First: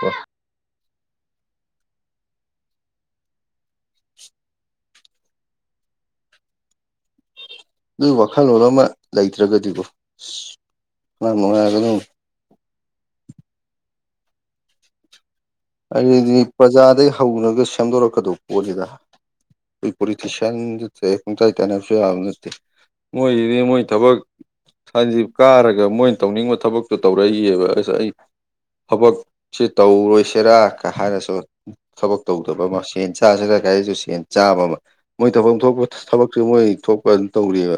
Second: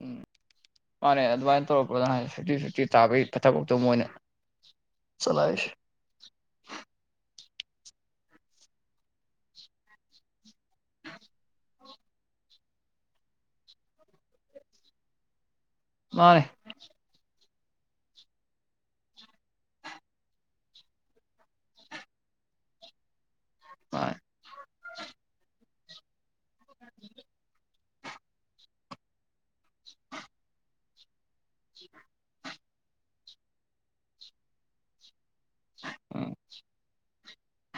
ꯎꯝ ꯃꯥꯅꯦ ꯑꯗꯨꯃꯥꯏꯅ ꯇꯧꯔꯛꯄꯗ ꯐꯤꯞꯇꯤ ꯐꯤꯞꯇꯤ ꯇꯥꯕꯒꯤ ꯊꯕꯛꯇꯣ ꯃꯣꯏꯅ [unintelligible] ꯑꯗꯨꯒꯤ ꯋꯥꯈꯜꯂꯣꯟ ꯑꯃ ꯂꯩꯇ꯭ꯔꯒꯗꯤꯒꯣ ꯑꯁ ꯑꯉꯥꯡ ꯅꯨꯡꯉꯥꯏꯔꯒ ꯑꯗꯨꯝ ꯑꯗꯨꯗꯤ ꯃꯥꯅꯦ ꯄ꯭ꯔꯖꯥꯗꯩ ꯍꯧꯔꯒ ꯁꯦꯝꯗꯣꯔꯛꯀꯗꯧꯕ ꯄꯣꯠꯅꯤꯗ꯫ ꯄꯣꯂꯤꯇꯤꯁꯤꯌꯟ ꯗꯇꯍꯦꯛ ꯄꯪꯇꯥꯏ ꯇꯥꯏꯅꯕꯁꯨ ꯌꯥꯕ ꯅꯠꯇꯦ ꯃꯣꯏꯁꯤ ꯑꯗꯨ ꯃꯣꯏ ꯃꯥꯅꯦ ꯊꯕꯛ ꯁꯟꯖꯤꯞ ꯀꯥꯔꯒ ꯃꯣꯏꯅ ꯇꯧꯅꯤꯡꯕ ꯊꯕꯛꯇꯣ ꯇꯧꯔꯛꯏꯑꯕ ꯑꯩ ꯊꯕꯛꯁꯤ ꯇꯧꯔꯣꯏꯁ ꯆꯦꯔꯥ ꯀ ꯍꯥꯏꯔꯁꯨ ꯊꯕꯛ ꯇꯧꯗꯕ ꯑꯃ ꯁꯦꯟ ꯆꯥ ꯆꯦꯔꯥ ꯀꯥꯏꯗꯁꯨ ꯁꯦꯟ ꯆꯥꯕ ꯑꯃ ꯃꯣꯏ ꯊꯐꯝ ꯊꯣꯛꯄ ꯎꯝ ꯊꯕꯛꯁꯦ ꯃꯣꯏ ꯊꯣꯛꯄ ꯇꯧꯔꯤꯕ꯫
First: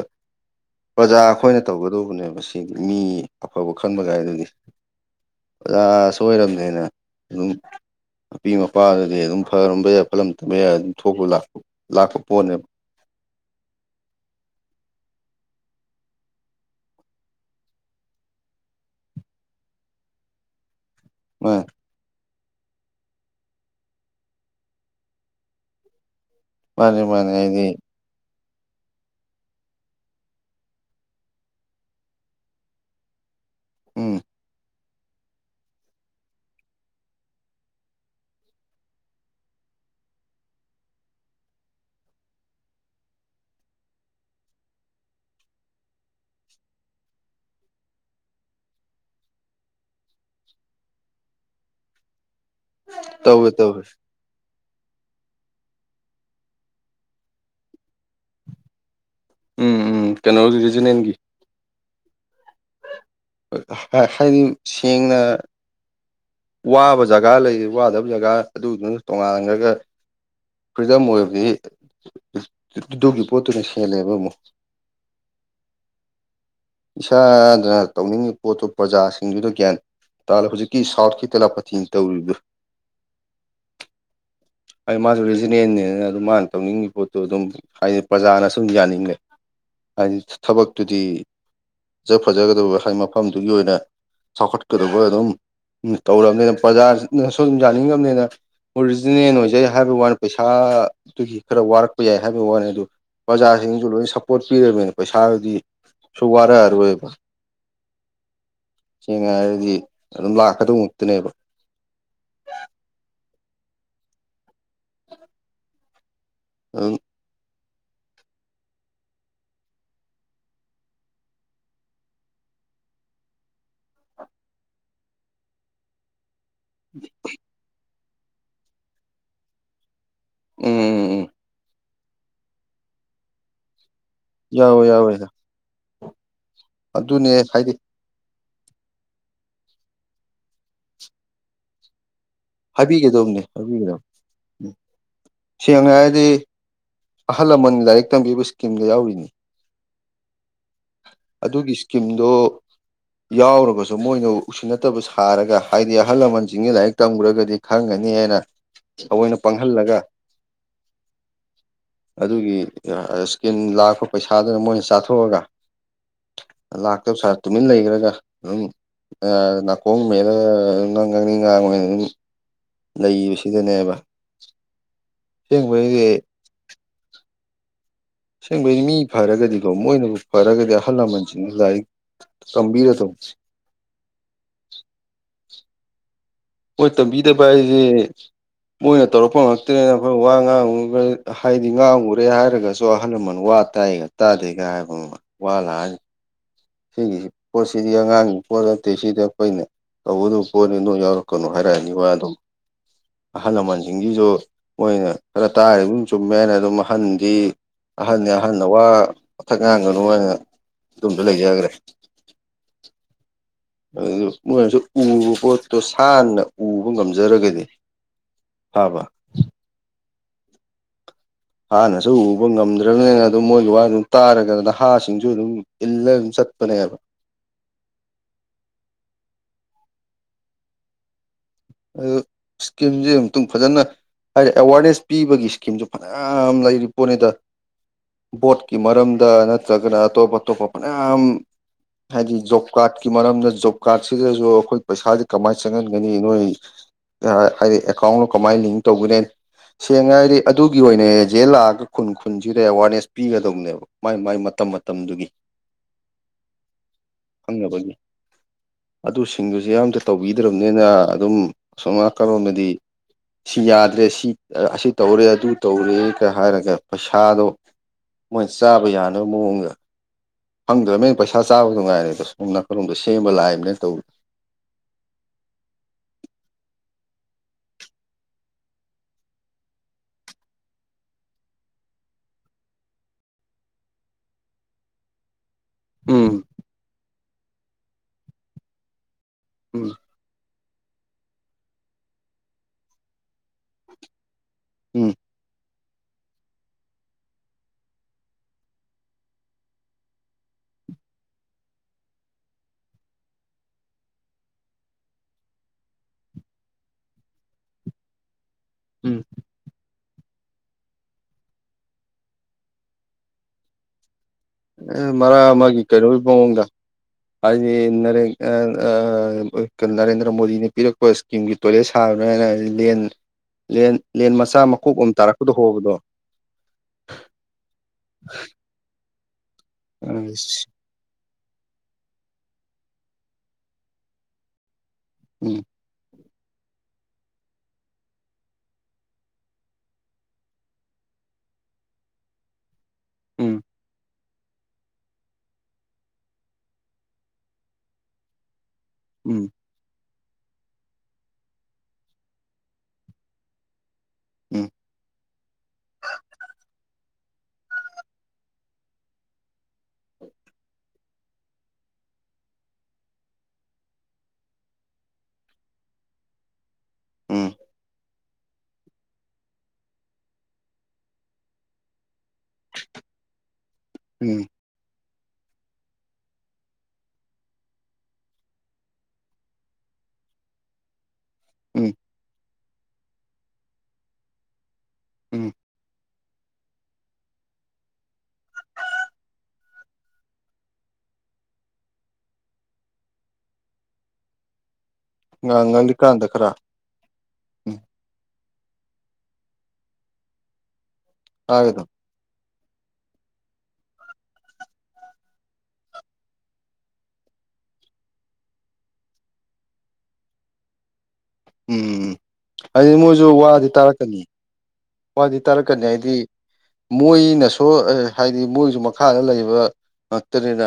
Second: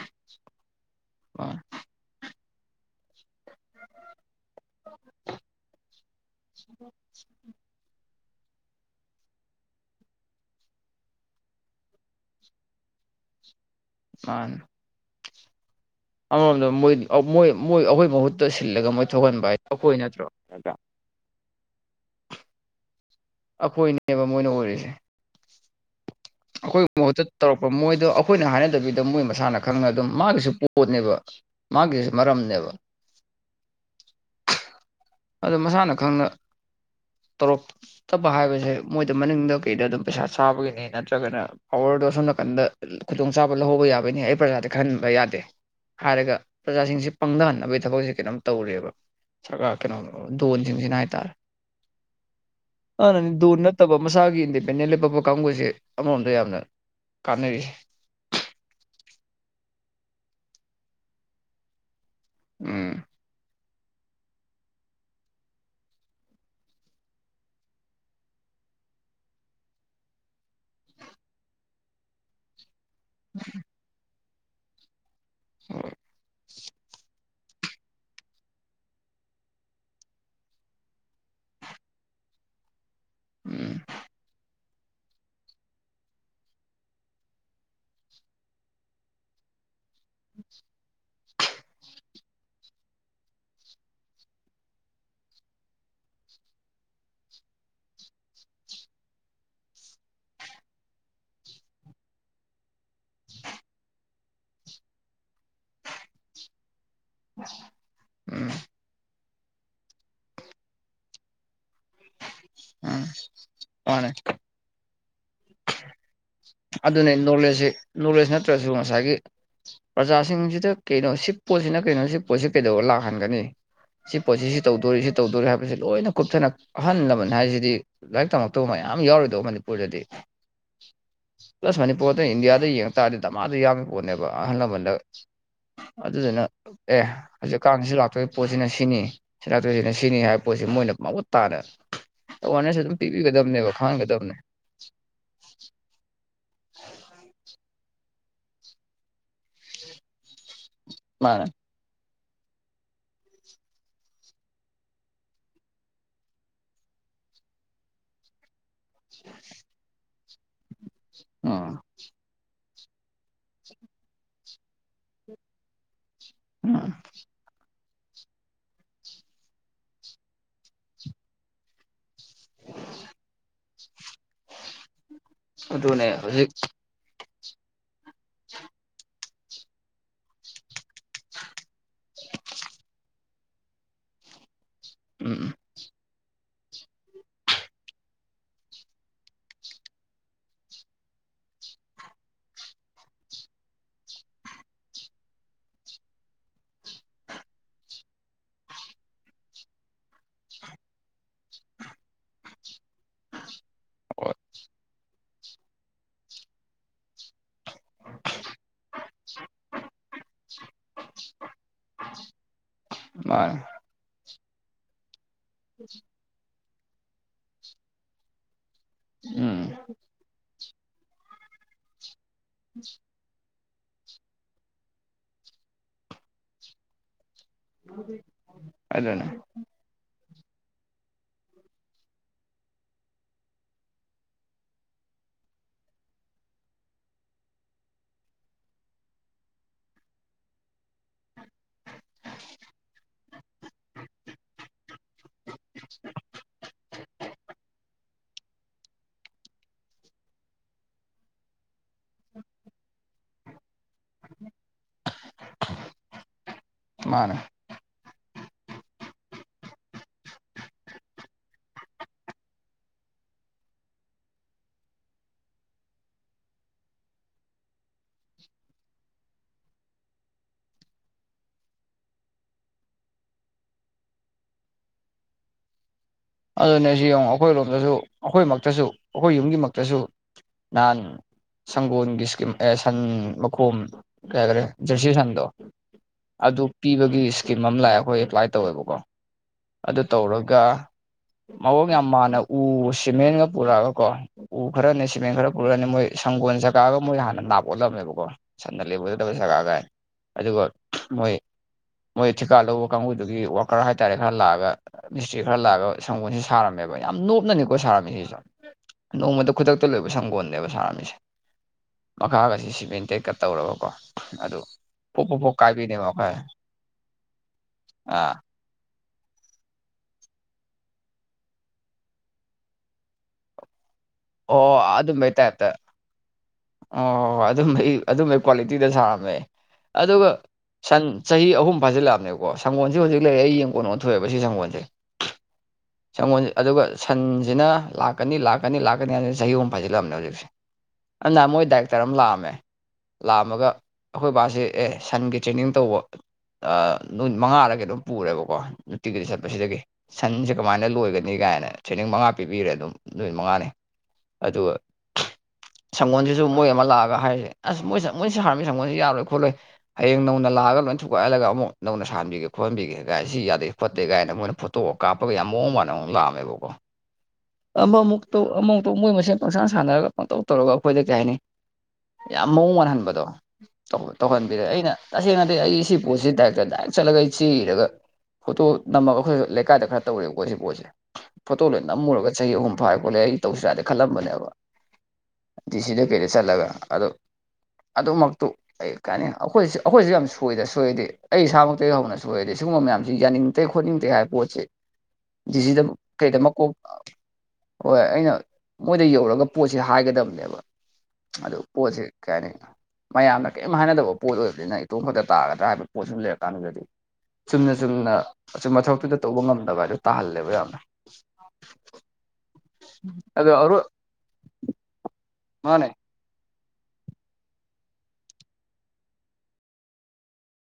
ꯄ꯭ꯔꯖꯥ ꯃꯥꯅꯦ ꯑꯩꯈꯣꯏꯅ ꯇꯧꯒꯗꯧꯕꯅꯦꯕ ꯁꯤꯒꯤ ꯃꯤ ꯑꯐꯕ ꯈꯟꯕꯒꯥꯏꯗꯨꯗꯤ ꯑꯣꯖꯥꯁꯨ ꯑꯣꯏꯔꯝꯅꯦꯅ ꯑꯗꯨꯝ ꯃꯄꯤ ꯃꯄꯥꯗꯨꯗꯤ ꯑꯗꯨꯝ ꯐꯔꯝꯕ ꯌꯥꯏ ꯐꯠꯂꯝꯗꯕ ꯌꯥꯢ ꯑꯗꯨꯝ ꯊꯣꯛꯄꯥꯛ ꯂꯥꯛꯄ ꯄꯣꯠꯅꯦꯕ ꯃꯥꯅꯤ꯫ ꯑꯃꯔꯣꯝꯗ ꯃꯣꯏ ꯃꯣꯏ ꯃꯣꯏ ꯑꯩꯈꯣꯏ ꯃꯍꯨꯠꯇ ꯁꯤꯜꯂꯒ ꯃꯣꯏ ꯊꯣꯛꯍꯟꯕ ꯍꯥꯏ ꯑꯩꯈꯣꯏ ꯅꯠꯇ꯭ꯔꯣ ꯃꯥꯅꯤ꯫ ꯑꯩꯈꯣꯏꯅꯦꯕ ꯃꯣꯏꯅ ꯑꯣꯏꯔꯤꯁꯦ꯫ ꯑꯩꯈꯣꯏꯒꯤ ꯃꯥꯅꯦ ꯃꯍꯨꯠꯇ ꯃꯥꯅꯦ ꯍꯥꯏꯗꯤ ꯇꯧꯔꯛꯄ ꯃꯣꯏꯗ ꯈꯣꯏꯅ ꯍꯥꯏꯅꯗꯕꯤꯗ ꯃꯣꯏ ꯃꯁꯥꯅ ꯈꯪꯅ ꯑꯗꯨꯝ ꯃꯥꯒꯁꯨ ꯄꯣꯠꯅꯦꯕ ꯃꯥꯒꯤ ꯃꯔꯝꯅꯦꯕ ꯎꯝ ꯑꯗꯣ ꯃꯁꯥꯅ ꯈꯪꯅ ꯇꯧꯔꯛ ꯐꯠꯇꯕ ꯍꯥꯏꯕꯖꯦ ꯃꯣꯏꯗ ꯃꯅꯤꯡꯗ ꯀꯩꯗ ꯑꯗꯨꯝ ꯄꯩꯁꯥ ꯆꯥꯕꯒꯤꯅꯤ ꯅꯠꯇ꯭ꯔꯒꯅ ꯄꯋꯥꯔꯗꯣ ꯑꯁꯣꯝ ꯅꯥꯀꯟꯗ ꯈꯨꯗꯣꯡꯆꯥꯥꯕ ꯂꯧꯍꯧꯕ ꯌꯥꯕꯩꯅꯤ ꯑꯩ ꯄ꯭ꯔꯖꯥꯗ ꯈꯟꯍꯟꯕ ꯌꯥꯗꯦ꯫ ꯍꯥꯏꯔꯒ ꯄ꯭ꯔꯖꯥꯁꯤꯡꯁꯦ ꯄꯪꯗꯍꯟꯅꯕꯒꯤ ꯊꯕꯛꯁꯦ ꯀꯩꯅꯣꯝ ꯇꯧꯔꯤꯑꯦꯕ꯫ ꯁꯒ ꯀꯩꯅꯣ ꯗꯣꯟꯁꯤꯡꯁꯤꯅ ꯍꯥꯏꯇꯥꯔꯦ꯫ ꯑꯥꯟꯅ ꯇꯧꯋꯦ ꯗꯣꯟ ꯇꯧꯋꯦ ꯅꯠꯇꯕ ꯃꯁꯥꯒꯤ ꯏꯟꯗꯤꯄꯦꯟꯗꯦꯟ ꯂꯩ ꯄꯛꯄ ꯀꯥꯡꯕꯨꯁꯦ ꯑꯃꯔꯣꯝꯗ ꯌꯥꯝꯅ ꯀꯥꯟꯅꯔꯤꯁꯦ ꯎꯝ ꯎꯝ ꯀꯩꯅꯣ ꯔꯤꯖꯅꯦꯜꯒꯤ꯫ ꯎꯝ꯫ ꯍꯥꯏꯗꯤ ꯁꯦꯡꯅ ꯋꯥꯕ ꯖꯒꯥ ꯂꯩ ꯋꯥꯗꯕ ꯖꯒꯥ ꯑꯗꯨꯗꯨꯅ ꯇꯣꯉꯥꯟꯈ꯭ꯔꯒ꯫ ꯐ꯭ꯔꯤꯗꯝ ꯑꯣꯏꯕꯗꯤ ꯑꯗꯨꯒꯤ ꯄꯣꯠꯇꯨꯅ ꯍꯦꯜꯂꯦꯕ ꯑꯃꯨꯛ꯫ ꯍꯣꯏ꯫ ꯏꯁꯥꯗꯅ ꯇꯧꯅꯤꯡꯉꯤ ꯄꯣꯠꯇꯣ ꯄ꯭ꯔꯖꯥꯁꯤꯡꯗꯨꯗ ꯒ꯭ꯌꯥꯟ ꯇꯥꯂ ꯍꯧꯖꯤꯛꯀꯤ ꯁꯥꯎꯠꯀꯤ ꯇꯦꯂꯥꯄꯥꯇꯤꯅ ꯇꯧꯔꯤꯕꯗꯨ꯫ ꯎꯝ꯫ ꯑꯩ ꯃꯥꯁꯨ ꯔꯤꯖꯅꯦꯜꯅꯤꯅ ꯑꯗꯨꯝ ꯃꯥꯅ ꯇꯧꯅꯤꯡꯉꯤ ꯄꯣꯠꯇꯣ ꯑꯗꯨꯝ ꯍꯥꯏꯗꯤ ꯄ꯭ꯔꯖꯥꯅ ꯁꯨꯝ ꯌꯥꯅꯤꯡꯉꯦ꯫ [inaudible] ꯍꯥꯏꯗꯤ ꯊꯕꯛꯇꯨꯗꯤ ꯐꯖ ꯐꯖꯒꯗꯕ ꯍꯥꯏ ꯃꯐꯝꯗꯨꯒꯤ ꯑꯣꯏꯅ ꯆꯥꯎꯈꯠꯀꯗꯕ ꯑꯗꯨꯝ ꯇꯧꯔꯕꯅꯤꯅ ꯄ꯭ꯔꯖꯥꯅꯁꯨ ꯑꯗꯨꯝ ꯌꯥꯅꯤꯡꯉꯕꯅꯤꯅ ꯑꯣꯔꯤꯖꯤꯅꯦꯜ ꯑꯣꯏꯖꯩ ꯍꯥꯏꯕꯒꯤ ꯋꯥꯅꯤ ꯄꯩꯁꯥꯗꯨꯒꯤ ꯈꯔ ꯋꯥꯔꯛꯄ ꯌꯥꯏ ꯍꯥꯏꯕꯒꯤ ꯋꯥꯅꯦ ꯑꯗꯨ ꯄ꯭ꯔꯖꯥꯁꯤꯡꯁꯨ ꯂꯣꯏ ꯁꯞꯄꯣꯔꯠ ꯄꯤꯔꯕꯅꯤꯅ ꯄꯩꯁꯥꯗꯨꯗꯤ ꯁꯨ ꯋꯥꯔꯛ ꯑꯔꯣꯏꯕ ꯎꯝ ꯁꯦꯡꯅ ꯍꯥꯏꯔꯗꯤ ꯑꯗꯨꯝ ꯂꯥꯛꯀꯗꯧꯉꯛꯇꯅꯦꯕ ꯎꯝ ꯃꯅꯦ ꯑꯗꯨꯝ ꯑꯗꯨꯅ ꯅꯣꯂꯦꯖꯁꯦ ꯅꯣꯂꯦꯖ ꯅꯠꯇ꯭ꯔꯁꯨ ꯉꯁꯥꯏꯒꯤ ꯄ꯭ꯔꯖꯥꯁꯤꯡꯁꯤꯗ ꯀꯩꯅꯣ ꯁꯤ ꯄꯣꯠꯁꯤꯅ ꯀꯩꯅꯣ ꯁꯤ ꯄꯣꯠꯁꯤ ꯀꯩꯗꯧꯔ ꯂꯥꯛꯍꯟꯒꯅꯤ ꯁꯤ ꯄꯣꯠꯁꯤ ꯁꯤ ꯇꯧꯗꯣꯔꯤ ꯁꯤ ꯇꯧꯗꯣꯔꯤ ꯍꯥꯏꯕꯁꯤ ꯂꯣꯏꯅ ꯀꯨꯞꯊꯅ ꯑꯍꯜ ꯂꯃꯟ ꯍꯥꯏꯁꯤꯗꯤ ꯂꯥꯏꯔꯤꯛ ꯇꯝꯃꯛꯇꯕ ꯃꯌꯥꯝ ꯌꯥꯎꯔꯤꯗꯣ ꯃꯅꯤꯄꯨꯔꯗꯗꯤ ꯎꯝ ꯄ꯭ꯂꯁ ꯃꯅꯤꯄꯨꯔꯗ ꯏꯟꯗꯤꯌꯥꯗ ꯌꯦꯡꯉꯛ ꯇꯥꯔꯗꯤꯗ ꯗꯝꯃꯗ ꯌꯥꯝꯃꯤ ꯄꯣꯠꯅꯦꯕ ꯑꯍꯜ ꯌꯥꯎꯋꯦ ꯂꯃꯟꯗ ꯌꯥꯎꯋꯦ ꯑꯗꯨꯗꯨꯅ ꯑꯦ ꯑꯗꯨꯅꯦ ꯍꯥꯏꯗꯤ ꯍꯧꯖꯤꯛꯀꯥꯟ ꯁꯤ ꯂꯥꯛꯇꯨꯔꯦ ꯄꯣꯠꯁꯤꯅ ꯁꯤꯅꯤ ꯁꯤꯂꯥꯛꯇꯨꯏꯁꯤꯅ ꯁꯤꯅꯤ ꯍꯥꯏꯕ ꯄꯣꯠꯁꯤ ꯃꯣꯏꯅ ꯃꯃꯨꯠ ꯇꯥꯅ ꯑꯋꯥꯔꯅꯦꯁ ꯑꯗꯨꯝ ꯄꯤꯕꯤꯒꯗꯕꯅꯦꯕ ꯈꯪꯍꯟꯒꯗꯕꯅꯦ ꯁꯦꯡꯅꯅ ꯍꯥꯏꯔꯗꯤ ꯑꯍꯜ ꯂꯃꯟ ꯂꯥꯏꯔꯤꯛ ꯇꯝꯕꯤꯕ ꯏꯁꯀꯤꯝꯗ ꯌꯥꯎꯔꯤꯅꯤ [inaudible] ꯃꯥꯅꯦ ꯑꯗꯨꯒꯤ ꯏꯁꯀꯤꯝꯗꯣ ꯌꯥꯎꯔꯒꯁꯨ ꯃꯣꯏꯅ ꯎꯁꯤꯟꯅꯗꯕ ꯁꯥꯔꯒ ꯍꯥꯏꯗꯤ ꯑꯍꯜ ꯂꯃꯟꯁꯤꯡ ꯂꯥꯏꯔꯤꯛ ꯇꯝꯈ꯭ꯔꯒꯗꯤ ꯈꯪꯒꯅꯤ ꯍꯥꯏꯅ ꯑꯑꯣꯏꯅ ꯄꯥꯡꯍꯜꯂꯒ ꯎꯝ ꯑꯗꯨꯒꯤ ꯏꯁꯀꯤꯝ ꯂꯥꯛꯄ ꯄꯩꯁꯥꯗꯨꯅ ꯃꯣꯏꯅ ꯆꯥꯊꯣꯛꯑꯒ ꯎꯝ ꯂꯥꯛꯇꯕ ꯁꯥꯔ ꯇꯨꯃꯤꯟ ꯂꯩꯈ꯭ꯔꯒ ꯑꯗꯨꯝ ꯅꯥꯀꯣꯡ ꯃꯦꯟꯂꯒ ꯅꯪ ꯉꯥꯡꯅꯤꯡ ꯉꯥꯡꯉꯣ ꯍꯥꯏꯅ ꯑꯗꯨꯝ [unintelligible] ꯂꯩꯕꯁꯤꯗꯅꯦꯕ ꯑꯁꯦꯡꯕꯩꯗꯤ ꯑꯗꯨꯅꯦ ꯍꯧꯖꯤꯛ ꯑꯁꯦꯡꯕꯩ ꯃꯤ ꯐꯔꯒꯗꯤꯀꯣ ꯃꯣꯏꯅꯕꯨ ꯐꯔꯒꯗꯤ ꯑꯍꯜ ꯂꯃꯟꯁꯤꯡꯁꯦ ꯂꯥꯏꯔꯤꯛ ꯇꯝꯕꯤꯒꯗꯧꯕꯅꯦ ꯎꯝ ꯍꯣꯏ ꯇꯝꯕꯤꯗꯕ ꯍꯥꯏꯁꯦ ꯃꯣꯏꯅ ꯇꯧꯔꯛꯄ ꯉꯛꯇꯅꯤꯅ ꯑꯩꯈꯣꯏꯅ ꯋꯥ ꯉꯥꯡꯉꯨꯕ꯭ꯔ ꯍꯥꯏꯗꯤ ꯉꯥꯡꯉꯨꯔꯦ ꯍꯥꯏꯔꯒꯁꯨ ꯑꯍꯜ ꯂꯃꯟ ꯋꯥꯠ ꯇꯒ ꯇꯥꯗꯦꯒ ꯍꯥꯏꯕ ꯑꯃ ꯋꯥ ꯂꯥꯛꯑ ꯁꯤꯒꯤ ꯄꯣꯠꯁꯤꯗꯤ ꯑꯉꯥꯡꯒꯤ ꯄꯣꯠ ꯅꯠꯇꯦ ꯁꯤꯗ ꯑꯩꯈꯣꯏꯅ ꯇꯧꯕꯗꯕꯨ ꯄꯣꯠꯅꯤ ꯅꯣꯏ ꯌꯥꯎꯔꯛꯀꯅꯨ ꯍꯥꯏꯔꯛꯑꯅꯤꯕ ꯑꯗꯨꯝ ꯑꯍꯜ ꯂꯃꯟ ꯁꯤꯡꯁꯤꯁꯨ ꯍꯣꯏ ꯃꯣꯏꯅ ꯈꯔ ꯇꯥꯔꯤꯕ ꯑꯗꯨꯝ ꯆꯨꯝꯃꯦꯅ ꯑꯗꯨꯝ ꯑꯍꯟꯗꯤ ꯑꯍꯟꯅꯤ ꯑꯍꯟꯗ ꯋꯥ ꯃꯊꯛ ꯉꯥꯡꯒꯅꯨ ꯍꯥꯏꯅ ꯑꯗꯨꯝꯁꯨ ꯂꯩ ꯌꯥꯈ꯭ꯔꯦ ꯃꯥ ꯑꯗꯨ ꯃꯣꯏꯅꯁꯨ ꯎꯕ ꯄꯣꯠꯇꯣ ꯁꯥꯟꯅ ꯎꯕ ꯉꯝꯖꯔꯒꯗꯤ ꯐꯕ ꯎꯝ ꯁꯥꯟꯅꯁꯨ ꯎꯕ ꯉꯝꯗ꯭ꯔꯕꯅꯤꯅ ꯑꯗꯨꯝ ꯃꯣꯏꯒꯤ ꯋꯥ ꯑꯗꯨꯝ ꯇꯥꯔꯒ ꯅꯍꯥꯥꯁꯤꯡꯁꯨ ꯑꯗꯨꯝ ꯏꯜꯂ ꯑꯗꯨꯝ ꯆꯠꯄꯅꯦꯕ ꯑꯗꯨꯅꯦ ꯑꯗꯨ ꯏꯁꯀꯤꯝꯁꯦ ꯑꯃꯨꯛꯇꯪ ꯐꯖꯅ ꯍꯥꯏꯗꯤ ꯑꯦꯋꯥꯔꯅꯦꯁ ꯄꯤꯕꯒꯤ ꯁ꯭ꯀꯤꯝꯁꯨ ꯐꯅꯌꯥꯝ ꯂꯩꯔꯤ ꯄꯣꯠꯅꯤꯗ ꯄꯣꯠꯀꯤ ꯃꯔꯝꯗ ꯅꯠꯇ꯭ꯔꯒꯅ ꯑꯇꯣꯞ ꯑꯇꯣꯞꯄ ꯐꯅꯌꯥꯝ ꯍꯥꯏꯗꯤ ꯖꯣꯕ ꯀꯥꯔꯗꯀꯤ ꯃꯔꯝꯗ ꯖꯣꯕ ꯀꯥꯔꯗꯁꯤꯗꯁꯨ ꯑꯩꯈꯣꯏ ꯄꯩꯁꯥꯥꯁꯦ ꯀꯃꯥꯏꯅ ꯆꯪꯍꯟꯒꯅꯤ ꯅꯣꯏ ꯍꯥꯏꯗꯤ ꯑꯦꯀꯥꯎꯟꯗꯣ ꯀꯃꯥꯏ ꯂꯤꯡ ꯇꯧꯒꯅꯤ ꯁꯦꯡꯅ ꯍꯥꯏꯗꯤ ꯑꯗꯨꯒꯤ ꯑꯣꯏꯅ ꯑꯦꯖꯦꯟꯠ ꯂꯥꯛꯑꯒ ꯈꯨꯟ ꯈꯨꯟꯁꯤꯗ ꯑꯦꯋꯥꯔꯅꯦꯁ ꯄꯤꯒꯗꯧꯕꯅꯦꯕ ꯃꯥꯏ ꯃꯥꯏ ꯃꯇꯝ ꯃꯇꯝꯗꯨꯒꯤ ꯃꯥꯅꯦ ꯈꯪꯅꯕꯒꯤ ꯑꯗꯨꯁꯤꯡꯗꯨꯁꯨ ꯑꯝꯇ ꯇꯧꯕꯤꯗ꯭ꯔꯕꯅꯤꯅ ꯑꯗꯨꯝ ꯁꯣꯃꯀꯔ ꯑꯣꯏꯅꯗꯤ [inaudible] ꯁꯤ ꯌꯥꯗ꯭ꯔꯦ ꯁꯤ ꯑꯁꯤ ꯇꯧꯔꯦ ꯑꯗꯨ ꯇꯧꯔꯦꯒ ꯍꯥꯏꯔꯒ ꯄꯩꯁꯥꯗꯣ ꯃꯣꯏ ꯆꯥꯕ ꯌꯥꯅꯕ ꯃꯑꯣꯡꯗ ꯐꯪꯗ꯭ꯔꯕ ꯃꯅ ꯄꯩꯁꯥ ꯆꯥꯕꯁꯨ ꯉꯥꯏꯔꯦ ꯑꯣ ꯁꯣꯝꯅꯥꯔꯣꯝꯗ ꯁꯦꯝꯕ ꯂꯥꯛꯏꯕꯅꯦꯅ ꯇꯧꯔꯤꯁꯦ ꯑꯗꯨꯅꯦ ꯁꯤ ꯌꯦꯡꯉꯣ ꯑꯩꯈꯣꯏ ꯂꯣꯝꯗꯁꯨ ꯑꯩꯈꯣꯏꯃꯛꯇꯁꯨ ꯑꯩꯈꯣꯏ ꯌꯨꯝꯒꯤꯃꯛꯇꯁꯨ ꯅꯍꯥꯟ ꯁꯪꯒꯣꯜꯒꯤ ꯁ꯭ꯀꯤꯝ ꯑꯦ ꯁꯟ ꯃꯈꯣꯝ ꯀꯩ ꯍꯥꯏꯈꯔꯦ ꯖꯔꯁꯤ ꯁꯟꯗꯣ ꯎꯝ ꯑꯗꯨ ꯄꯤꯕꯒꯤ ꯁ꯭ꯀꯤꯝ ꯑꯃ ꯂꯥꯛꯑꯦ ꯑꯩꯈꯣꯏ ꯑꯦꯄ꯭ꯂꯥꯏ ꯇꯧꯋꯦꯕꯀꯣ ꯎꯝ ꯑꯗꯨ ꯇꯧꯔꯒ ꯃꯑꯣꯡ ꯌꯥꯝ ꯃꯥꯟꯅ ꯎ ꯁꯤꯃꯦꯟꯠꯒ ꯄꯨꯔꯛꯑꯒꯀꯣ ꯎ ꯈꯔꯅꯦ ꯎꯝ ꯁꯤꯃꯦꯟꯠ ꯈꯔ ꯄꯨꯔꯛꯑꯅꯤ ꯃꯣꯏ ꯁꯪꯒꯣꯜ ꯖꯒꯥꯒ ꯃꯣꯏ ꯍꯥꯟꯅ ꯅꯥꯞ ꯑꯣꯜꯂꯝꯃꯦꯕꯀꯣ ꯁꯟꯅ ꯂꯦꯞꯍꯣꯏꯗꯕ ꯖꯒꯥ ꯀꯥꯏ ꯑꯗꯨꯒ ꯃꯣꯏ ꯃꯣꯏ ꯊꯤꯀꯥ ꯂꯧꯕ ꯀꯥꯡꯕꯨꯗꯨꯒꯤ ꯋꯥꯀꯔ ꯍꯥꯏꯇꯥꯔꯦ ꯈꯔ ꯂꯥꯛꯑꯒ ꯃꯤꯁꯇ꯭ꯔꯤ ꯈꯔ ꯂꯥꯛꯑꯒ ꯁꯪꯒꯣꯜꯁꯦ ꯁꯥꯔꯝꯃꯦꯕ ꯌꯥꯝ ꯅꯣꯞꯅꯅꯤꯀꯣ ꯁꯥꯔꯝꯃꯤ ꯁꯤꯁꯨ ꯎꯝ ꯅꯣꯡꯃꯗ ꯈꯨꯗꯛꯇ ꯂꯣꯏ ꯁꯪꯒꯣꯟꯅꯦꯕ ꯁꯥꯔꯝꯃꯤꯁꯦ ꯃꯈꯥꯒꯁꯦ ꯁꯤꯃꯦꯟꯇꯦꯠ ꯀ ꯇꯧꯔꯒꯀꯣ ꯑꯗꯨ ꯑꯦ ꯄꯣꯞ ꯃꯔꯥ ꯄꯣꯞ ꯄꯣꯞ ꯑꯃꯒꯤ ꯀꯥꯏꯕꯤꯅꯦꯕ ꯀꯩꯅꯣꯒꯤ ꯑꯩꯈꯣꯏ ꯃꯑꯣꯡꯗ ꯍꯥꯏꯗꯤ ꯔꯦꯛ ꯑꯥ ꯑ ꯅꯔꯦꯟꯗ꯭ꯔ ꯃꯣꯗꯤꯅ ꯄꯤꯔꯛꯄ ꯁ꯭ꯀꯤꯝꯒꯤ ꯇꯣꯏꯂꯦꯠ ꯁꯥꯕꯅꯦꯅ ꯂꯦꯝꯅ ꯂꯦꯟ ꯂꯦꯟ ꯃꯆꯥ ꯑꯣ ꯃꯀꯨꯞ ꯑꯃ ꯑꯗꯨꯝꯕꯩ ꯇꯥꯔꯛꯄꯗꯣ ꯇꯥꯏꯞꯇ ꯍꯣꯕꯗꯣ ꯑꯣ ꯑꯗꯨꯝꯕꯩ ꯑꯗꯨꯝꯕꯩ ꯀ꯭ꯋꯥꯂꯤꯇꯤꯗ ꯁꯥꯔꯝꯃꯦ ꯑꯗꯨꯒ ꯎꯝ ꯁꯟ ꯆꯍꯤ ꯑꯍꯨꯝ ꯐꯥꯖꯤꯜꯂꯛꯑꯕꯅꯦꯕꯀꯣ ꯁꯪꯒꯣꯜꯁꯦ ꯍꯧꯖꯤꯛ ꯂꯩꯔꯦ ꯑꯩ ꯌꯦꯟꯒꯣꯟ ꯑꯣꯟꯊꯣꯛꯑꯦꯕ ꯁꯤ ꯁꯪꯒꯣꯜꯁꯦ ꯎꯝ ꯁꯪꯒꯣꯜꯁꯦ ꯑꯗꯨꯒ ꯁꯟꯁꯤꯅ ꯂꯥꯛꯀꯅꯤ ꯂꯥꯛꯀꯅꯤ ꯂꯥꯛꯀꯅꯤ ꯍꯥꯏꯅ ꯆꯍꯤ ꯑꯨꯝ ꯐꯥꯖꯤꯜꯂꯛꯂꯕꯅꯦ ꯍꯧꯖꯤꯛꯁꯦ ꯈꯪꯗꯦ ꯃꯣꯏ ꯗꯥꯏꯔꯦꯛꯇꯔ ꯑꯃ ꯂꯥꯛꯑꯝꯃꯦ ꯎꯝ ꯂꯥꯛꯑꯝꯃꯒ ꯑꯩꯈꯣꯏ ꯕꯥꯁꯦ ꯑꯦ ꯁꯟꯒꯤ ꯇ꯭ꯔꯦꯅꯤꯡ ꯇꯧꯕ ꯑ ꯅꯨꯃꯤꯠ ꯃꯉꯥꯔ ꯀꯩꯅꯣꯝ ꯄꯨꯔꯦꯕꯀꯣ ꯅꯨꯡꯇꯤꯒꯤꯗꯤ ꯆꯠꯄ ꯎꯝ ꯁꯤꯗꯒꯤ ꯁꯟꯁꯦ ꯀꯃꯥꯏꯅ ꯂꯣꯏꯒꯅꯤ ꯀꯥꯏꯅ ꯇ꯭ꯔꯦꯅꯤꯡ ꯃꯉꯥ ꯄꯤꯕꯤꯔꯦ ꯑꯗꯨꯝ ꯅꯨꯃꯤꯠ ꯃꯉꯥꯅꯤ ꯎꯝ ꯑꯗꯨꯒ ꯁꯪꯒꯣꯜꯁꯤꯁꯨ ꯃꯣꯏ ꯑꯃ ꯂꯥꯛꯑꯒ ꯍꯥꯏꯔꯤꯁꯦ ꯑꯁ ꯃꯣꯏ ꯃꯣꯏ ꯁꯥꯔꯝꯃꯤ ꯁꯪꯒꯣꯜꯁꯤ ꯌꯥꯔꯣꯏ ꯈꯣꯠꯂꯣꯏ ꯍꯌꯦꯡ ꯅꯧꯅ ꯂꯥꯛꯑꯒ ꯂꯣꯏ ꯊꯨꯒꯥꯏꯍꯜꯂꯒ ꯑꯃꯨꯛ ꯅꯧꯅ ꯁꯥꯍꯟꯕꯤꯒꯦ ꯈꯣꯠꯍꯟꯕꯤꯒꯦ ꯀꯥꯢ ꯁꯤ ꯌꯥꯗꯦ ꯈꯣꯠꯇꯦ ꯀꯥꯏꯅ ꯃꯣꯏꯅ ꯐꯣꯇꯣꯒ ꯀꯥꯞꯄꯒ ꯌꯥꯝ ꯃꯑꯣꯡ ꯃꯥꯟꯅ ꯑꯃꯨꯛ ꯂꯥꯛꯑꯝꯃꯦꯕꯀꯣ ꯎꯝ ꯑꯃ ꯃꯨꯛꯇꯧ ꯑꯃ ꯃꯨꯛꯇꯧ ꯃꯣꯏ ꯃꯁꯦꯟ ꯄꯪꯁꯥꯟ ꯁꯥꯟꯅꯔꯒ ꯄꯪꯇꯧ ꯇꯧꯔꯒ ꯑꯩꯈꯣꯏꯗ ꯀꯩ ꯍꯥꯏꯅꯤ ꯌꯥꯝ ꯃꯑꯣꯡ ꯃꯥꯟꯍꯟꯕꯗꯣ ꯎꯝ ꯇꯧꯍꯟꯕꯤꯔꯦ ꯑꯩꯅ ꯇꯁꯦꯡꯅꯗꯤ ꯑꯩ ꯁꯤ ꯄꯣꯠꯁꯦ ꯗꯥꯏꯔꯦꯛꯇꯔꯗ ꯆꯠꯂꯒ ꯑꯩ ꯆꯦ ꯏꯔꯒ ꯐꯣꯇꯣ ꯅꯝꯃꯒ ꯑꯩꯈꯣꯏ ꯂꯩꯀꯥꯏꯗ ꯈꯔ ꯇꯧꯔꯦꯕꯀꯣ ꯁꯤ ꯄꯣꯠꯁꯦ ꯐꯣꯇꯣ ꯂꯣꯏ ꯎꯝ ꯅꯝꯃꯨꯔꯒ ꯆꯍꯤ ꯑꯍꯨꯝ ꯐꯥꯔꯛꯄꯗꯩ ꯑꯩ ꯇꯧꯁꯤꯔꯗꯤ ꯈꯜꯂꯝꯕꯅꯦꯕ ꯎꯝ ꯗꯤ ꯁꯤꯗ ꯀꯩꯗ ꯆꯠꯂꯒ ꯑꯗꯣ ꯑꯗꯨꯃꯛꯇꯨ ꯀꯩ ꯀꯥꯟꯅꯩ ꯑꯩꯈꯣꯏ ꯑꯩꯈꯣꯏꯁꯨ ꯌꯥꯝ ꯁꯣꯏꯗ ꯁꯣꯏꯗꯤ ꯑꯩ ꯏꯁꯥꯃꯛꯇꯒꯤ ꯍꯧꯅ ꯁꯣꯏꯔꯦꯗꯤ ꯁꯤꯒꯨꯝꯕ ꯃꯌꯥꯝꯁꯤ ꯌꯥꯅꯤꯡ ꯈꯣꯠꯅꯤꯡꯗꯦ ꯍꯥꯏꯕ ꯄꯣꯠꯁꯦ ꯉꯥꯡ ꯁꯤꯗ ꯉꯜꯂꯤꯀꯥꯟꯗ ꯀꯩꯗꯃꯛ ꯈꯔ ꯀꯣꯛ ꯎꯝ ꯍꯣꯏ ꯑꯩꯅ ꯃꯣꯏꯗ ꯌꯧꯔꯒ ꯄꯣꯠꯁꯦ ꯍꯥꯏꯒꯗꯕꯅꯦꯕ ꯑꯗꯨ ꯍꯥꯏꯒꯗꯕ ꯄꯣꯠꯁꯦ ꯀꯩ ꯍꯥꯏꯅꯤ ꯃꯌꯥꯝꯅ ꯀꯔꯤꯝ ꯍꯥꯏꯅꯗꯕ ꯄꯣꯠ ꯑꯣꯏꯕꯅꯤꯅ ꯏꯇꯣꯝ ꯈꯛꯇ ꯇꯥꯒꯗ꯭ꯔꯥ ꯍꯥꯏꯕ ꯄꯣꯠꯁꯨ ꯂꯩꯔ ꯀꯥꯟꯗꯨꯗꯗꯤ ꯆꯨꯝꯅ ꯆꯨꯝꯅ ꯑꯆꯨꯝ ꯃ ꯊꯕꯛꯇꯨꯗ ꯇꯧꯕ ꯉꯝꯗꯕ ꯍꯥꯏꯗꯣ ꯇꯥꯍꯜꯂꯦꯕ ꯌꯥꯝꯅ ꯎꯝ ꯑꯗꯨꯗꯤ ꯃꯣꯏꯁꯨ ꯑꯗꯣ ꯋꯥꯗꯤ ꯑꯔꯣꯏ ꯇꯥꯔꯛꯀꯅꯤ ꯋꯥꯗꯤ ꯇꯔꯛꯀꯅꯤ ꯃꯥꯅꯦ ꯍꯥꯏꯗꯤ ꯃꯣꯏꯅꯁꯨ ꯍꯥꯏꯗꯤ ꯃꯣꯏꯁꯨ ꯃꯈꯥꯗ ꯂꯩꯕ ꯉꯥꯛꯇꯅꯤꯅ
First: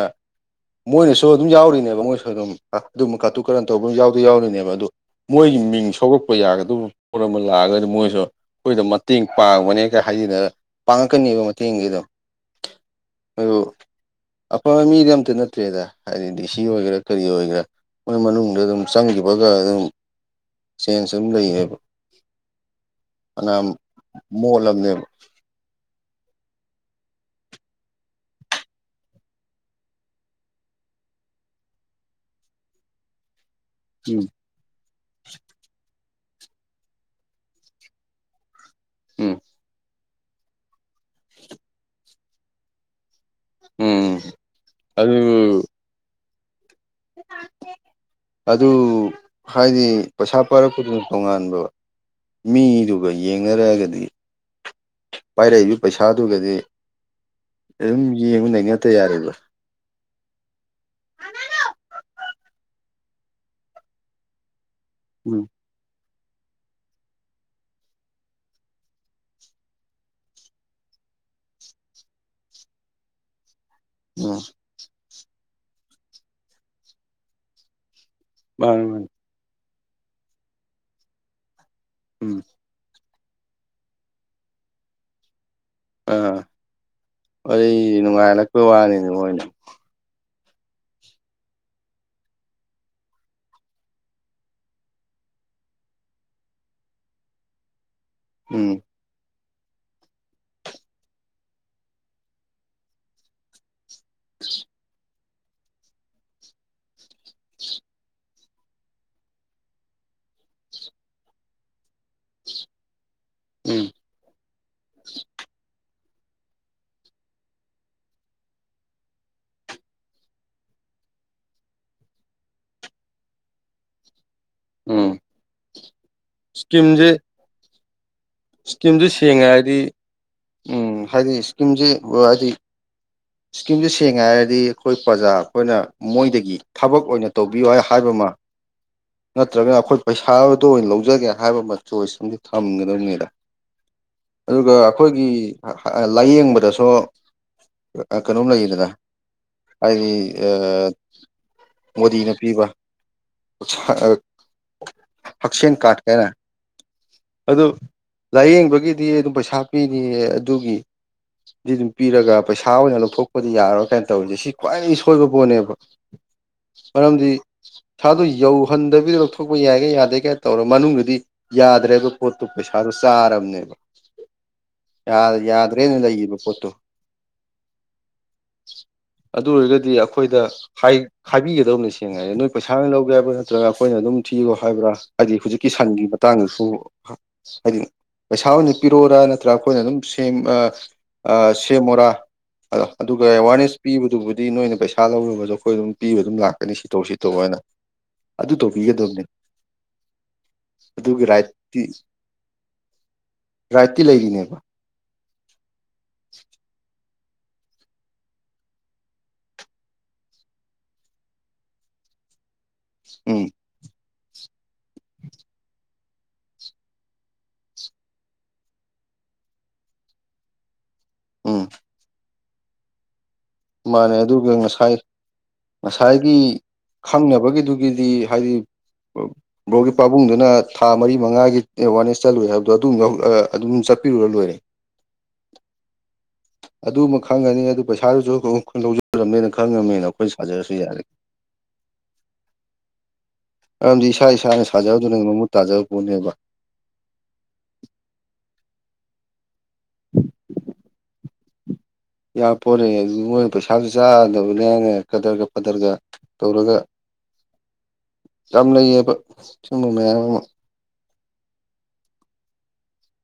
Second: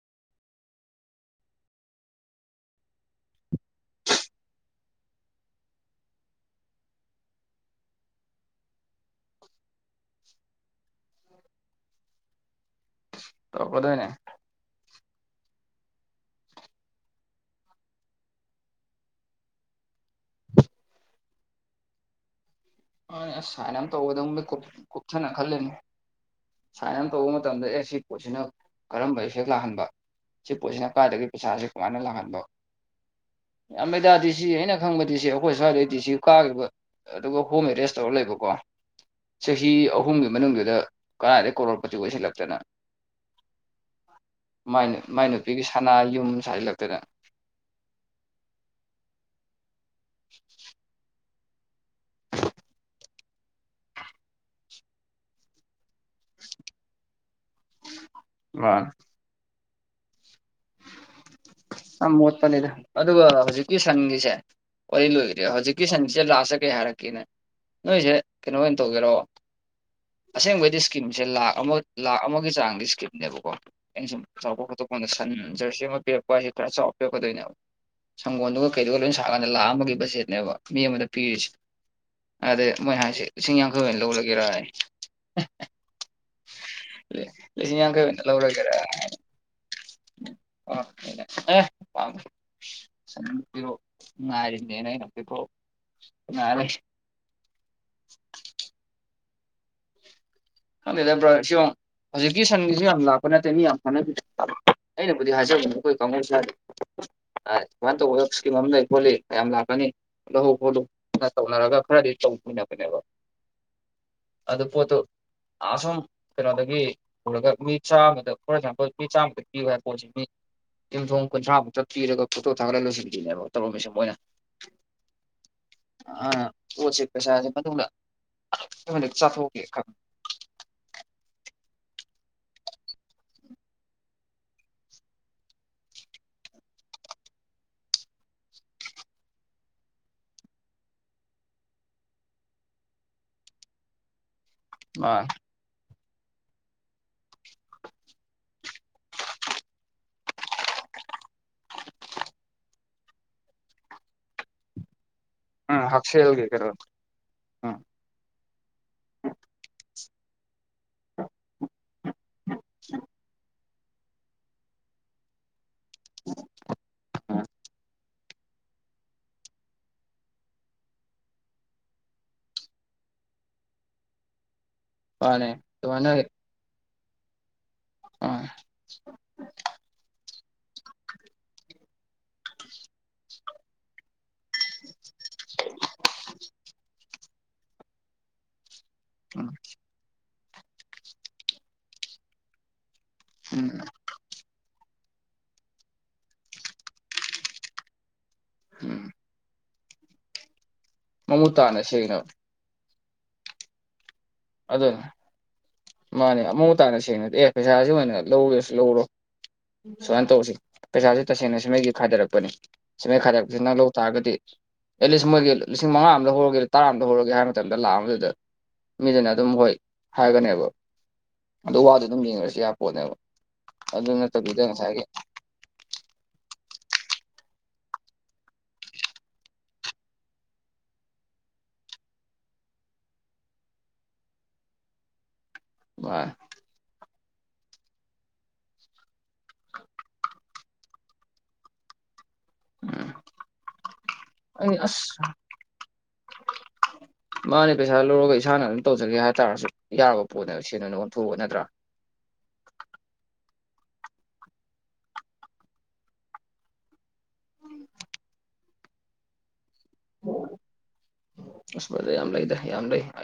ꯃꯣꯏꯅꯁꯨ ꯑꯗꯨꯝ ꯌꯥꯎꯔꯤꯅꯦꯕ ꯃꯣꯏꯁꯨ ꯑꯗꯨꯝ ꯑꯗꯨꯝꯕ ꯀꯥꯇꯨ ꯀꯥꯔꯟ ꯇꯧꯕ ꯑꯗꯨꯝ ꯌꯥꯎꯗꯤ ꯌꯥꯎꯔꯤꯅꯦꯕ ꯑꯗꯨ ꯃꯣꯏꯒꯤ ꯃꯤꯡ ꯁꯧꯂꯛꯄ ꯌꯥꯒꯗꯕ ꯄꯣꯠ ꯑꯃ ꯂꯥꯛꯑꯒꯗꯤ ꯃꯣꯏꯁꯨ ꯑꯩꯈꯣꯏꯗ ꯃꯇꯦꯡ ꯄꯥꯡꯕꯅꯦ ꯈ ꯍꯥꯏꯖꯤꯗ ꯄꯥꯡꯉꯛꯀꯅꯦꯕ ꯃꯇꯦꯡꯁꯤꯗꯣ ꯑꯗꯨ ꯇꯧꯔꯛꯀꯗꯣꯏꯅꯦ ꯑꯐꯕ ꯃꯤꯗꯤ ꯑꯝꯇ ꯅꯠꯇ꯭ꯔꯦꯗ ꯍꯥꯏꯗꯤ ꯁꯤ ꯑꯣꯏꯒꯦꯔꯥ ꯀꯔꯤ ꯑꯣꯏꯒꯦꯔꯥ ꯃꯣꯏ ꯃꯅꯨꯡꯗ ꯑꯗꯨꯝ ꯆꯪꯈꯤꯕꯒ ꯑꯗꯨꯝ ꯆꯦꯟꯖ ꯑꯗꯨꯝ ꯂꯩꯌꯦꯕ ꯑ ꯑꯁ ꯐꯅꯌꯥꯝ ꯁꯨꯥꯏꯅ ꯑꯃ ꯇꯒꯗ ꯃꯤ ꯃꯣꯠꯂꯕꯅꯦꯕ ꯀꯨꯞꯊꯅ ꯈꯜꯂꯦꯅꯦ ꯁꯥꯏꯟ ꯑꯃ ꯇꯧꯕ ꯃꯇꯝꯗ ꯑꯦ ꯁꯤ ꯄꯣꯠꯁꯤꯅ ꯀꯔꯝꯕ ꯏꯐꯦꯛ ꯂꯥꯛꯍꯟꯕ ꯁꯤ ꯄꯣꯠꯁꯤꯅ ꯀꯥꯏꯗꯒꯤ ꯄꯩꯁꯥꯁꯦ ꯀꯃꯥꯏꯅ ꯂꯥꯛꯍꯟꯕ ꯌꯥꯝꯃꯃꯦ ꯎꯝ ꯇꯗꯤ ꯁꯤ ꯑꯩꯅ ꯈꯪꯕꯗꯤ ꯁꯤ ꯑꯩꯈꯣꯏ ꯁ꯭ꯋꯥꯏꯗꯩꯗꯤ ꯁꯤ ꯀꯥꯈꯤꯕ ꯑꯗꯨꯒ ꯍꯣꯝ ꯑꯦꯔꯦꯖ ꯇꯧꯔꯒ ꯂꯩꯕꯀꯣ ꯎꯝ ꯆꯍꯤ ꯑꯍꯨꯝꯒꯤ ꯃꯅꯨꯡꯗꯨꯗ ꯀꯗꯥꯗ ꯀꯣꯔꯣꯔꯄꯇꯤ ꯑꯣꯏꯁꯤꯜꯂꯛꯇꯅꯣ ꯎꯝ ꯃꯥꯏ ꯑꯗꯨ ꯃꯥꯏ ꯅꯨꯨꯄꯤꯒꯤ ꯁꯅꯥ ꯌꯨꯝꯨꯜꯂꯛꯇꯗ ꯑꯗꯨ ꯍꯥꯏꯗꯤ ꯄꯩꯁꯥ ꯄꯥꯔꯛꯄꯗꯨ ꯇꯣꯉꯥꯟꯕ ꯃꯤꯗꯨꯒ ꯌꯦꯡꯅꯔꯒꯗꯤ ꯄꯥꯏꯔꯛꯏꯕ ꯄꯩꯁꯥꯗꯨꯒꯗꯤ ꯑꯗꯨꯝ ꯌꯦꯡꯕ ꯅꯩꯅꯇ ꯌꯥꯝ ꯌꯥꯔꯦꯗ ꯑ ꯃꯣꯠꯄꯅꯤꯗ ꯑꯗꯨꯒ ꯍꯧꯖꯤꯛꯀꯤ ꯁꯟꯒꯤꯁꯦ ꯍ ꯎꯝ ꯂꯣꯏꯗꯔꯦ ꯍꯧꯖꯤꯛꯀꯤ ꯁꯟꯁꯦ ꯂꯥꯁꯇ ꯀꯩ ꯍꯥꯏꯔꯛꯀꯦꯅꯦ ꯅꯣꯏꯁꯦ ꯀꯩꯅꯣ ꯑꯣꯏꯅ ꯇꯧꯒꯦꯔꯣꯑꯣ ꯑꯁꯦꯡꯕꯩꯗꯤ ꯏꯁꯀꯤꯝꯁꯦ ꯂꯥꯛ ꯑꯃ ꯂꯥꯛ ꯑꯃꯒꯤ ꯆꯥꯡꯒꯤ ꯏꯁꯀꯤꯝꯅꯦꯕꯀꯣ ꯑꯩꯅ ꯁꯨꯝ ꯎꯝ ꯆꯥꯎꯕ ꯈꯣꯠꯇꯣꯛꯄꯥꯟꯗ ꯁꯟ ꯖꯔꯁꯤ ꯑꯃ ꯄꯤꯔꯛꯄ ꯍꯥꯏꯁꯦ ꯈꯔ ꯆꯥꯎꯕ ꯄꯤꯔꯛꯀꯗꯣꯏꯅꯦꯕ ꯁꯪꯒꯣꯜꯗꯨꯒ ꯃꯥꯅꯤ ꯀꯩꯗꯨꯒ ꯃꯥꯅꯤ ꯂꯣꯏ ꯁꯥꯔꯀꯥꯟꯗ ꯂꯥꯛꯑꯝꯕꯒꯤ ꯕꯖꯦꯠꯅꯦꯕ ꯃꯤ ꯑꯃꯗ ꯄꯤꯔꯤꯁꯦ ꯎꯝ ꯑꯗꯩ ꯃꯣꯏ ꯍꯥꯏꯁꯦ ꯂꯤꯁꯤꯡ ꯌꯥꯡꯈꯩ ꯑꯣꯏꯅ ꯂꯧꯔꯒꯦꯔ ꯑꯥ ꯂꯤꯁꯤꯡ ꯑꯩ ꯌꯥꯡꯈꯩ ꯅꯨꯡꯉꯥꯏꯔꯛꯄ ꯂꯧꯔꯒꯦꯔ ꯋꯥꯅꯤꯅꯦ ꯃꯣꯏꯅ [unintelligible] [unintelligible] ꯎꯝ ꯈꯪꯗꯦꯗ ꯕ꯭ꯔꯥ ꯁꯤꯡꯉꯛ ꯍꯧꯖꯤꯛꯀꯤ ꯁꯟꯒꯤꯁꯨ ꯌꯥꯝ ꯂꯥꯛꯄ ꯅꯠꯇꯦ ꯃꯤ ꯌꯥꯝ ꯀꯥꯟꯅꯕꯤ ꯑꯩꯅꯕꯨꯗꯤ ꯍꯥꯏꯖꯕꯅꯤ ꯑꯩꯈꯣꯏ ꯀꯥꯡꯕꯨ ꯁꯥ ꯁꯃꯟꯇ ꯑꯣꯔꯁꯀꯤ ꯑꯃ ꯂꯩ ꯈꯣꯠꯂꯤ ꯀꯌꯥꯝ ꯂꯥꯛꯀꯅꯤ ꯂꯧꯅ ꯐꯥꯎꯗꯣꯛ ꯇꯧꯅꯔꯒ ꯈꯔꯗꯤ ꯆꯧꯊꯟꯅꯕꯅꯦꯕ ꯎꯝ ꯑꯗꯨꯗ ꯄꯣꯠꯇꯣ ꯑꯁꯝ ꯀꯩꯅꯣꯗꯒꯤ ꯄꯨꯔꯒ ꯃꯤ ꯆꯥꯝꯃꯗ ꯐꯣꯔ ꯑꯦꯛꯖꯥꯝꯄꯜ ꯃꯤ ꯆꯥꯃꯗ ꯄꯤꯕ ꯍꯥꯏꯕ ꯄꯣꯠꯁꯤ ꯃꯤ ꯌꯨꯝꯊꯣꯡ ꯀꯨꯟꯊ꯭ꯔꯥ ꯃꯨꯛꯇ ꯄꯤꯔꯒ ꯐꯣꯇꯣ ꯊꯥꯒꯠꯂ ꯂꯣꯏꯁꯤꯟꯁꯤꯅꯦꯕ ꯇꯧꯐꯝꯁ ꯑꯣꯏꯅ ꯎꯝ [unintelligible] ꯏꯁꯀꯤꯝꯗꯨ ꯑꯩꯉꯣꯟꯗ ꯁꯦꯡꯉꯦ ꯆꯥꯊꯣꯛꯀꯦ ꯍꯥꯏꯗꯤ ꯈꯟ ꯎꯝ ꯍꯥꯏꯗꯤ ꯏꯁꯀꯤꯝꯁꯦ ꯍꯥꯏꯗꯤ ꯏꯁꯀꯤꯝꯁꯦ ꯁꯦꯡ ꯍꯥꯏꯥꯏꯔꯗꯤ ꯑꯩꯈꯣꯏ ꯄ꯭ꯔꯖꯥ ꯑꯩꯈꯣꯏꯅ ꯃꯣꯏꯗꯒꯤ ꯊꯕꯛ ꯑꯣꯏꯅ ꯇꯧꯕꯤꯌꯨ ꯍꯥꯏ ꯍꯥꯏꯕ ꯑꯃ ꯅꯠꯇ꯭ꯔꯒꯅ ꯑꯩꯈꯣꯏ ꯄꯩꯁꯥꯗꯣ ꯑꯣꯏꯅ ꯂꯧꯖꯒꯦ ꯍꯥꯏꯕ ꯑꯃ ꯆꯣꯏꯁ ꯑ ꯊꯝꯒꯗꯕꯅꯤꯗ ꯑꯗꯨꯒ ꯑꯩꯈꯣꯏꯒꯤ ꯃꯥꯅꯦ ꯂꯥꯏꯌꯦꯡꯕꯗꯁꯨ ꯀꯩꯅꯣꯝ ꯂꯩꯗꯅ ꯍꯥꯏꯗꯤ ꯃꯣꯗꯤꯅ ꯄꯤꯕ ꯍꯛꯁꯟ ꯎꯝ ꯀꯥꯇ ꯀꯅ ꯍꯛꯁꯦꯜꯒꯤ ꯀꯩꯅꯣ ꯑꯗꯨ ꯎꯝ ꯂꯥꯏꯌꯦꯡꯕꯒꯤꯗꯤ ꯑꯗꯨꯝ ꯄꯩꯁꯥ ꯄꯤꯅꯤꯌꯦ ꯑꯗꯨꯒꯤ ꯑꯗꯨ ꯑꯗꯨꯝ ꯄꯤꯔꯒ ꯄꯩꯁꯥ ꯑꯣꯏꯅ ꯂꯧꯊꯣꯛꯄꯗꯤ ꯌꯥꯔꯣꯏ ꯀꯥꯏ ꯇꯧꯔꯤꯁꯦ ꯁꯤ ꯈ꯭ꯋꯥꯏꯗꯒꯤ ꯁꯣꯏꯕ ꯄꯣꯠꯅꯦꯕ ꯃꯔꯝꯗꯤ ꯎꯝ ꯁꯥꯗꯨꯣ ꯌꯧꯍꯟꯗꯕꯤꯗ ꯂꯧꯊꯣꯛꯄ ꯌꯥꯏꯒꯥꯏ ꯌꯥꯗꯦꯒꯥꯏ ꯇꯧꯔ ꯃꯅꯨꯡꯗꯗꯤ ꯌꯥꯗ꯭ꯔꯦꯕ ꯄꯣꯠꯇꯨ ꯄꯩꯁꯥꯗ ꯆꯥꯔꯕꯅꯦꯕ ꯃꯥꯅꯦ ꯌꯥꯗ꯭ꯔꯦꯅ ꯑꯗꯨꯃꯥꯏꯅ ꯂꯩꯕ ꯄꯣꯠꯇꯣ ꯑꯥ ꯑꯗꯨ ꯑꯣꯏꯔꯒꯗꯤ ꯑꯩꯈꯣꯏꯗ ꯍꯥꯏꯕꯤꯒꯗꯕꯅꯤ ꯁꯦꯡꯅ ꯅꯣꯏ ꯄꯩꯁꯥ ꯂꯧꯒꯦ ꯍꯥꯏꯕ ꯅ ꯅꯠꯇ꯭ꯔꯒ ꯑꯩꯈꯣꯏꯅ ꯑꯗꯨꯝ ꯊꯤꯌꯣ ꯍꯥꯏꯕ꯭ꯔꯥ ꯍꯥꯏꯗꯤ ꯍꯧꯖꯤꯛꯀꯤ ꯁꯟꯒꯤ ꯃꯇꯥꯡꯗꯁꯨ ꯍꯥꯏꯗꯤ ꯄꯩꯁꯥ ꯑꯣꯏꯅ ꯄꯤꯔꯛꯑꯣꯔꯥ ꯎꯝ ꯅꯠꯇ꯭ꯔꯒ ꯑꯩꯈꯣꯏꯅ ꯑꯗꯨꯝ ꯁꯦꯝ ꯁꯦꯝꯃꯔꯥ ꯑꯣ ꯑꯗꯨꯒ ꯎꯝ ꯑꯦꯋꯥꯔꯅꯦꯁ ꯄꯤꯕꯗꯨꯕꯨꯗꯤ ꯑꯗꯨ ꯅꯣꯏꯅ ꯄꯩꯁꯥ ꯂꯧꯔꯨꯕꯁꯨ ꯑꯩꯈꯣꯏ ꯑꯗꯨꯝ ꯄꯤꯕ ꯑꯗꯨꯝ ꯂꯥꯛꯀꯅꯤ ꯁꯤꯠꯇꯣꯛ ꯁꯤꯠꯇꯣꯛꯑꯣ ꯍꯥꯏꯅ ꯑꯗꯨ ꯎꯝ ꯇꯧꯕꯤꯒꯗꯕꯅꯦ ꯃꯃꯨꯠ ꯇꯥꯅ ꯁꯦꯡꯅ ꯔꯥꯏꯠꯇꯤ ꯂꯩꯈꯤꯅꯦꯕ ꯑꯗꯨꯅ ꯃꯥꯅꯦ ꯑꯃꯨꯇꯥꯅ ꯁꯦꯡꯅꯗꯦ ꯄꯩꯁꯥꯥꯁ ꯑꯣꯏꯅ ꯂꯧꯔꯁꯨ ꯂꯧꯔꯣ ꯁꯨꯃꯥꯏꯅ ꯇꯧꯁꯤ ꯄꯩꯁꯥꯁꯦ ꯇꯁꯦꯡꯅ ꯁꯤꯃꯁꯤ ꯈꯥꯗꯔꯛꯄꯅꯤ ꯁꯤꯃ ꯎꯝ ꯈꯥꯏꯔꯁꯤꯅ ꯂꯧ ꯇꯥꯔꯒꯗꯤ ꯑꯦꯠꯂꯤꯁ ꯃꯣꯏꯒꯤ ꯂꯤꯁꯤꯡꯉꯥ ꯑꯃꯗ ꯍꯧꯔꯒꯦ ꯇꯥ ꯑꯃꯗ ꯍꯧꯛꯒꯦ ꯍꯥꯏꯕ ꯃꯇꯝꯗ ꯂꯥꯛꯑ ꯑꯃꯗꯨꯗ ꯃꯤꯗꯨꯅ ꯑꯗꯨꯝ ꯍꯣꯏ ꯍꯥꯏꯒꯅꯦꯕ ꯎꯝ ꯑꯗꯨ ꯋꯥꯗꯨꯣ ꯑꯗꯨꯝ ꯌꯦꯡꯉꯔꯁꯨ ꯌꯥ ꯄꯣꯠꯅꯦꯕ ꯑꯗꯨ ꯃꯥꯅꯦ ꯑꯗꯨꯒ ꯅꯠꯇꯕꯤꯗ ꯉꯁꯥꯏ ꯉꯁꯥꯏꯒꯤ ꯉꯁꯥꯏꯒꯤ ꯈꯪꯅꯕꯒꯤꯗꯨꯒꯤꯗꯤ ꯍꯥꯏꯗꯤ ꯕ꯭ꯂꯣꯛꯀꯤ ꯄꯥꯕꯨꯡꯗꯨꯅ ꯊꯥ ꯃꯔꯤ ꯃꯉꯥꯒꯤ ꯑꯦꯋꯥꯔꯅꯦꯁ ꯆꯠꯂꯨꯏ ꯍꯥꯏꯕꯗꯣ ꯑꯗꯨꯝ ꯑꯗꯨꯝ ꯆꯠꯄꯤꯔꯨꯔ ꯂꯣꯏꯔꯦ ꯋꯥ ꯑꯗꯨꯃ ꯈꯪꯉꯅꯤ ꯑꯗꯨ ꯄꯩꯁꯥꯗꯨꯁꯨ ꯈꯪꯗꯧꯖꯨꯔꯔꯕꯃꯦꯅ ꯈꯪꯉꯕꯃꯦꯅ ꯑꯩꯈꯣꯏ ꯁꯥꯖꯔꯁꯨ ꯌꯥꯔꯦ ꯎꯝ ꯃꯔꯝꯗꯤ ꯏꯁꯥ ꯏꯁꯥꯅ ꯑꯩ ꯁꯥꯖꯔꯗꯨꯅ ꯑꯁ ꯃꯃꯨꯠ ꯇꯥꯖꯕ ꯄꯣꯠꯅꯦꯕ ꯃꯥꯅꯦ ꯄꯩꯁꯥ ꯂꯧꯔꯒ ꯏꯁꯥꯅ ꯑꯗꯨꯝ ꯇꯧꯖꯒꯦ ꯍꯥꯏꯇꯥꯔꯁꯨ ꯌꯥꯕ ꯄꯣꯠꯅꯦꯕ ꯁꯦꯟꯅꯅ ꯑꯣꯟꯊꯣꯛꯑꯒ ꯅꯠꯇ꯭ꯔꯥ ꯌꯥꯝ ꯄꯣꯠꯅꯦ ꯑꯗ ꯃꯣꯏ ꯄꯩꯁꯥꯁꯨ ꯆꯥꯗꯕꯅꯦꯅꯦ ꯀꯗꯔꯒ ꯐꯗꯔꯒ ꯇꯧꯔꯒ ꯌꯥꯝ ꯂꯩꯌꯦꯕ ꯁꯨꯝꯕ ꯃꯌꯥꯝ ꯑꯃ ꯑꯁ ꯋꯥꯔꯤ ꯌꯥꯝ ꯂꯩꯗ ꯌꯥꯝ ꯂꯩ ꯑ